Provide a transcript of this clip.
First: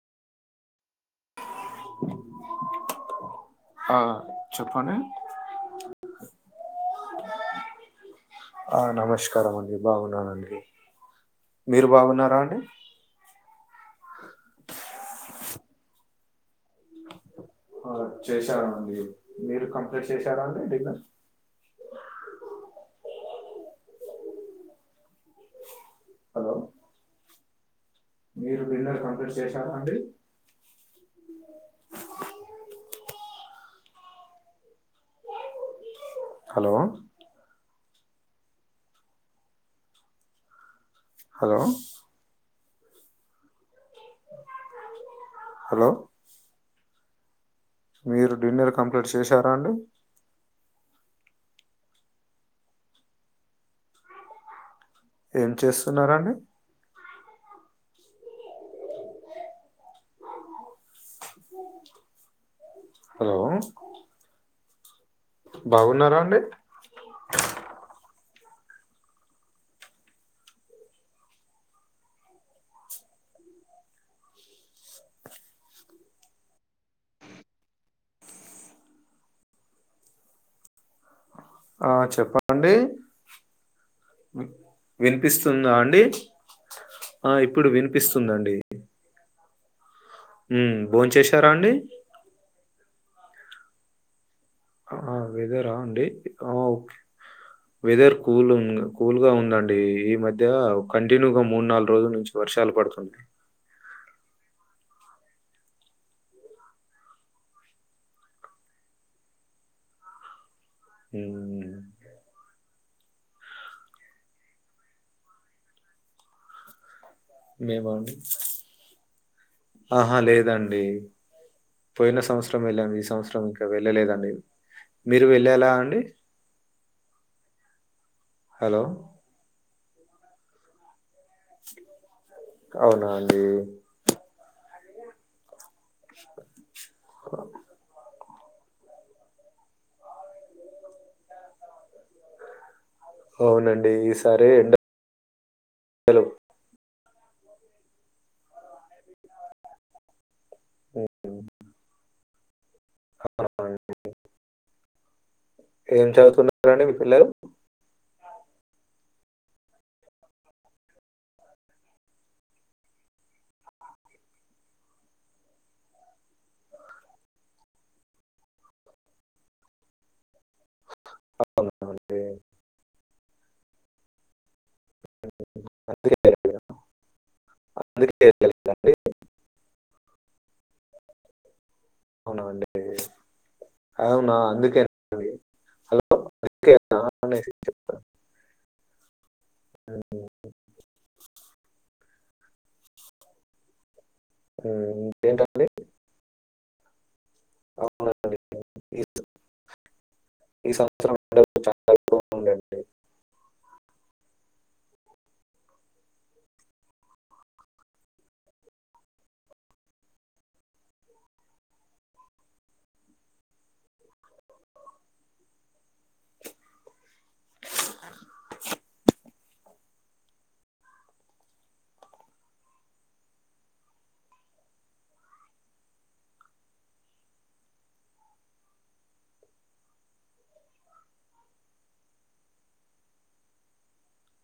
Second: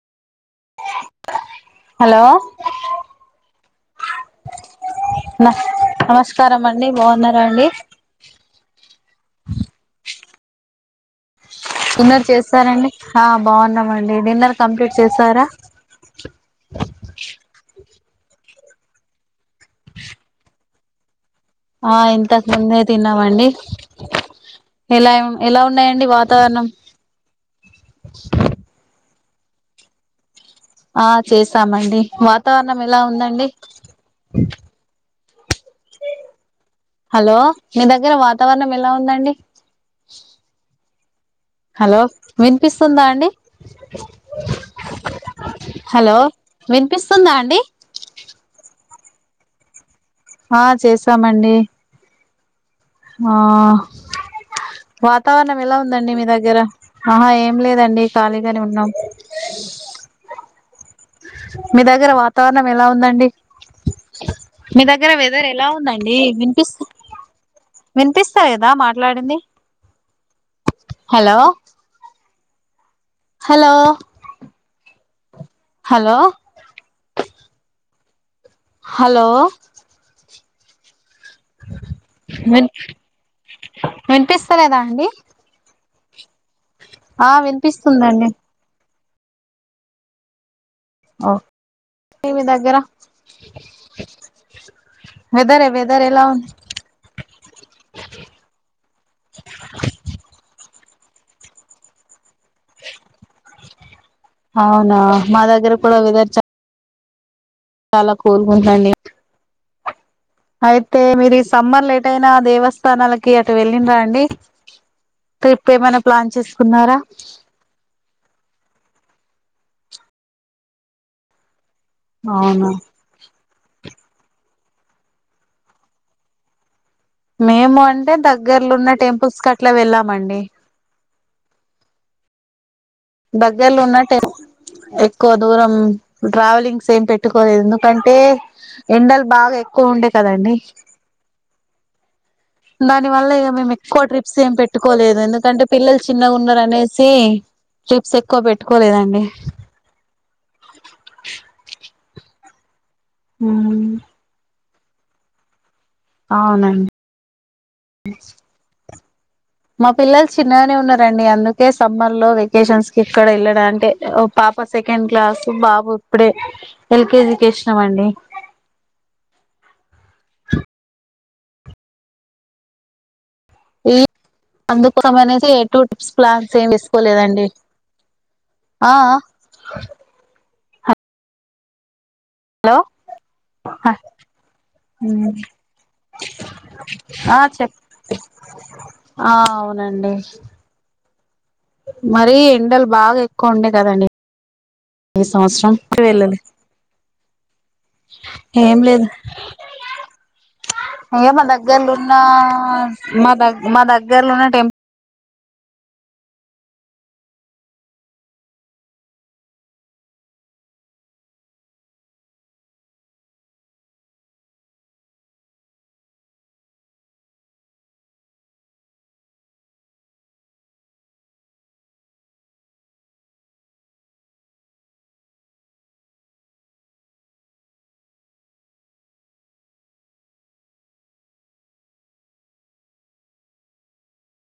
Hello ఆ చెప్పండి న నమస్కారం అండి బాగున్నారా అండి ఆ నమస్కారం అండి బాగున్నానండి మీరు డిన్నర్ బాగున్నారా అండి చేసారండి ఆ బాగున్నామండి డిన్నర్ కంప్లీట్ చేసారా ఆ చేశావండి మీరు కంప్లీట్ చేశారా అండి డిన్నర్ ఆ ఇంతకు ముందే తిన్నావండి ఎలా ఎలా ఉన్నాయండి వాట్ హలో తావరణం మీరు డిన్నర్ కంప్లీట్ చేశారా అండి ఆ చేసామండి వాతావరణం ఎలా ఉందండి హలో హలో మీ దగ్గర వాతావరణం ఎలా ఉందండి హలో వినిపిస్తుందా అండి హలో వినిపిస్తుందా అండి మీరు డిన్నర్ కంప్లీట్ చేశారా అండి ఆ చేసామండి ఆ ఏం వాతావరణం ఎలా ఉందండి మీ చేస్తున్నారండి దగ్గర ఆహా ఏం లేదండి ఖాళీగనే ఉన్నాం మీ దగ్గర వాతావరణం ఎలా ఉందండి హలో మీ దగ్గర వెదర్ ఎలా ఉందండి బాగున్నారా అండి వినిపిస్ వినిపిస్తాయి ఎదా మాట్లాడింది హలో హలో హలో హలో ఆ విన్ చెప్పండి వి వినిపిస్తలేదా అండి వినిపిస్తుందా అండి ఆ ఇప్పుడు వినిపిస్తుందండి ఊమ్ భోన్ చేశారా అండి వి మి దగ్గర ఆ హ వేదరా అండి ఆ ఒకే బ్లాంక్ వెదర్ కూల్ ఉంగ్ కూల్ గా ఉందండి ఈ మధ్య కంటిన్యూగా మూడ్ నాలుగు రోజుల నుంచి వర్షాలు పడుతుంది అవునా మా దగ్గర కూడా వెదర్ చ చాలా కూల్ గుందండి అయితే మీరీ మ్మ్. సమ్మర్లో ఎటైనా దేవస్థానాలకి అటు వెళ్ళిన్రా అండి ట్రిప్ ఏమైనా ప్లాన్ చేసుకున్నారా మేమండి ఆహా లేదండి పోయిన సంవత్సరం అవునా వెళ్ళాము ఈ సంవత్సరం ఇంకా వెళ్ళలేదండి మీరు వెళ్ళేలా అండి మేము అంటే దగ్గర్లో హలో ఉన్న టెంపుల్స్ కట్లా వెళ్ళామండి [inaudible] అవునా అండి దగ్గర్లో ఉన్న టెం ఎక్కువ దూరం ట్రావెలింగ్స్ ఏం పెట్టుకోలే ఎందుకంటే ఎండలు బాగా ఎక్కువ ఉండే కదండి దాని వల్ల ఇగ మేము అవునండి ఎక్కువ ట్రిప్స్ ఈసారి ఏం పెట్టుకోలేదు ఎందుకంటే పిల్లలు ఎండలు చిన్నగా ఉన్నారు అనేసి సి ట్రిప్స్ ఎక్కువ పెట్టుకోలేదండి ఉ ఉ అ [inaudible] ఏం చదువుతున్నారండి అవునండి మీ పిల్లలు మా పిల్లలు చిన్నగనే ఉన్నారండి అందుకే సమ్మర్ లో వెకేషన్స్ కి ఎక్కడ వెళ్ళడం అంటే ఒ పాప సెకండ్ క్లాసు బాబు ఇప్పుడే ఎల్కేజీ కి ఏషినం అండి అవునా అండి ఈ అందుకోసమనేసి ఎటూ ట్రిప్స్ అందుకే ప్లాన్స్ వెళ్ళలేదా? ఏం వేసుకోలేదండి అందుకే వెళ్ళలేదా ఆ అండి? ఆ అవునా అండి హలో అవునా అందుకే అందుకేనా ఆ అనేసి చెప్ ఆ అవునండి చెప్తాను మరీ ఎండలు బాగా ఎక్కువ ఉండే కదండి హ్మ్. ఈ ఏంటండి? సంవత్సరం కె వెళ్ళలే అవునండి. ఏం ఈ లేదు ఈ సంవత్సరం ఏ మా ఎండలు చాలా దగ్గర్లున్నా ఎక్కువ ఉందండి. మా దగ్గ మా దగ్గర్లున్న టెంపు